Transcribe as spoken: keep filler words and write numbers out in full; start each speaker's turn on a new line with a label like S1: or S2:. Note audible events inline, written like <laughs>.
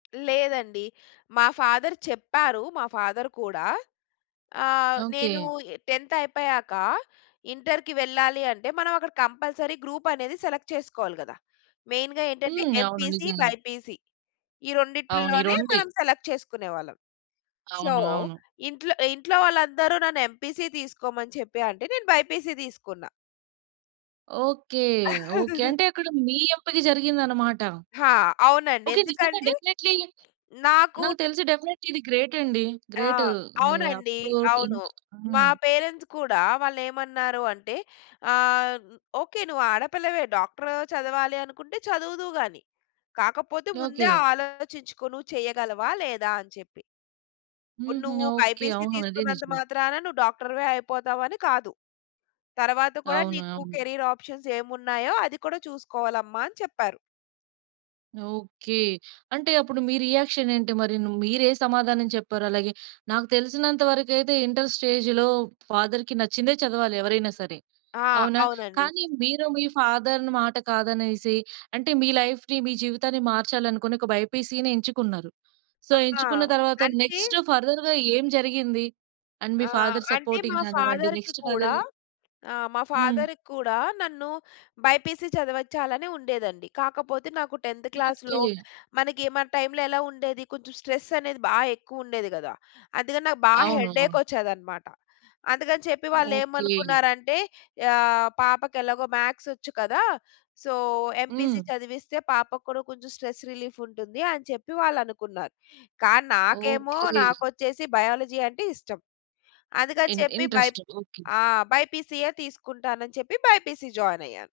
S1: లేదండి. మా ఫాదర్ చెప్పారు. మా ఫాదర్ కూడా అహ్, నేను
S2: ఓకె.
S1: టెంథ్ అయిపోయాక, ఇంటర్‌కి వెళ్ళాలి. అంటే, మనం అక్కడ కంపల్సరీ గ్రూప్ అనేది సెలెక్ట్ చేసుకోవాలి కదా! మెయిన్‌గా ఏంటంటే
S2: హ్మ్. అవును,
S1: ఎంపీసీ,
S2: నిజంగానే.
S1: బైపీసీ ఈ
S2: అవును, ఈ
S1: రెండిటిలోనే
S2: రోండే.
S1: మనం సెలెక్ట్ చేసుకునేవాళ్ళం. సో,
S2: అవును, అవును.
S1: ఇంట్లో ఇంట్లో వాళ్ళందరూ, నన్ను ఎంపీసీ తీసుకోమని చెప్పి అంటే, నేను బైపీసీ తీసుకున్నా.
S2: Okay, okay.
S1: <laughs>
S2: అంటే అక్కడ, మీ ఎంపిక జరిగిందనమాట.
S1: ఆ! అవునండి,
S2: ఓకె. నిజంగా
S1: ఎందుకంటే,
S2: డెఫినెట్లీ,
S1: నాకు
S2: నాకు
S1: తె
S2: తెలిసి డెఫినెట్లీ ఇది గ్రేట్ అండి.
S1: ఆ!
S2: గ్రేటు మీది
S1: అవునండి,
S2: అప్రోటి
S1: అవును. మా
S2: హ్మ్.
S1: పేరెంట్స్ కూడా వాళ్ళు ఏమన్నారు అంటే ఆహ్, "ఒకే నువ్వు ఆడపిల్లవే డాక్టర్ చదవాలి అనుకుంటే, చదువుదువు గాని, కాకపోతే ముందే,
S2: ఓకె.
S1: ఆలోచించుకో నువ్వు చేయగలవా? లేదా?" అని చెప్పి. ఇప్పుడు
S2: హుహు.
S1: "నువ్వు
S2: ఓకె. ఆ!
S1: బైపీసీ
S2: అది
S1: తీసుకున్నంత
S2: నిజమే.
S1: మాత్రాన నువ్వు డాక్టర్‌వే అయిపోతావు అని కాదు. తరువాత కూడా
S2: అవును,
S1: నీకు
S2: అవును.
S1: కేరియర్ ఆప్షన్స్ ఏమున్నాయో అది కూడా చూసుకోవాలమ్మా" అని చెప్పారు.
S2: ఓకె. అంటే, అప్పుడు మీ రియాక్షన్ ఏంటి మరి? మీరు ఏ సమాధానం చెప్పారు? అలాగే నాకు తెలిసినంత వరకు అయితే, ఇంటర్ స్టేజ్‌లో ఫాదర్‌కి నచ్చిందే చదవాలి. ఎవరైనా సరే,
S1: ఆ!
S2: అవునా?
S1: అవునండి.
S2: కానీ మీరో మీ ఫాదర్‌ని మాట కాదనేసి, అంటే మీ లైఫ్‌ని మీ జీవితాన్ని మార్చాలి అనుకొని ఒక బైపీసీని ఎంచుకున్నారు. సో,
S1: ఆ!
S2: ఎంచుకున్న తర్వాత
S1: అంటే
S2: నెక్స్ట్ ఫర్దర్‌గా ఏం జరిగింది? అండ్ మీ
S1: ఆహ్,
S2: ఫాదర్
S1: అంటే,
S2: సపోర్టింగ్
S1: మా
S2: కానివ్వండి
S1: ఫాదర్‌కి
S2: నెక్స్ట్ ఫర్దర్‌
S1: కూడా ఆ! మా
S2: హ్మ్.
S1: ఫాదర్‌కి కూడా నన్ను బైపీసీ చదవచ్చాలని ఉండేదండి. కాకపోతే, నాకు టెంథ్ క్లాస్‌లో
S2: ఓకె.
S1: మనకి, మన టైమ్‌లో ఎలా ఉండేది, కొంచెం స్ట్రెస్ అనేది బాగ ఎక్కువ ఉండేది కదా. అందుకని నాకు బాగా
S2: అవును,
S1: హెడేక్
S2: అవును.
S1: వచ్చేదన్నమాట. అందుకని చెప్పి వాళ్ళు
S2: ఓకె.
S1: ఏమనుకున్నారంటే ఆహ్, పాపకి ఎలాగో మ్యాథ్స్ వచ్చు కదా! సో, ఎంపీసీ
S2: హ్మ్.
S1: చదివిస్తే పాపకి కూడా కొంచెం స్ట్రెస్ రిలీఫ్ ఉంటుంది, అని చెప్పి వాళ్ళు అనుకున్నారు. కానీ నాకేమో,
S2: ఓకె.
S1: నాకొచ్చేసి బయాలజీ అంటే ఇష్టం. అందుకని
S2: ఇన్
S1: చెప్పి బైపే
S2: ఇంట్రెస్ట్. ఓకె.
S1: ఆ! బైపీసీయే తీసుకుంటానని చెప్పి, బైపీసీ జాయిన్ అయ్యాను.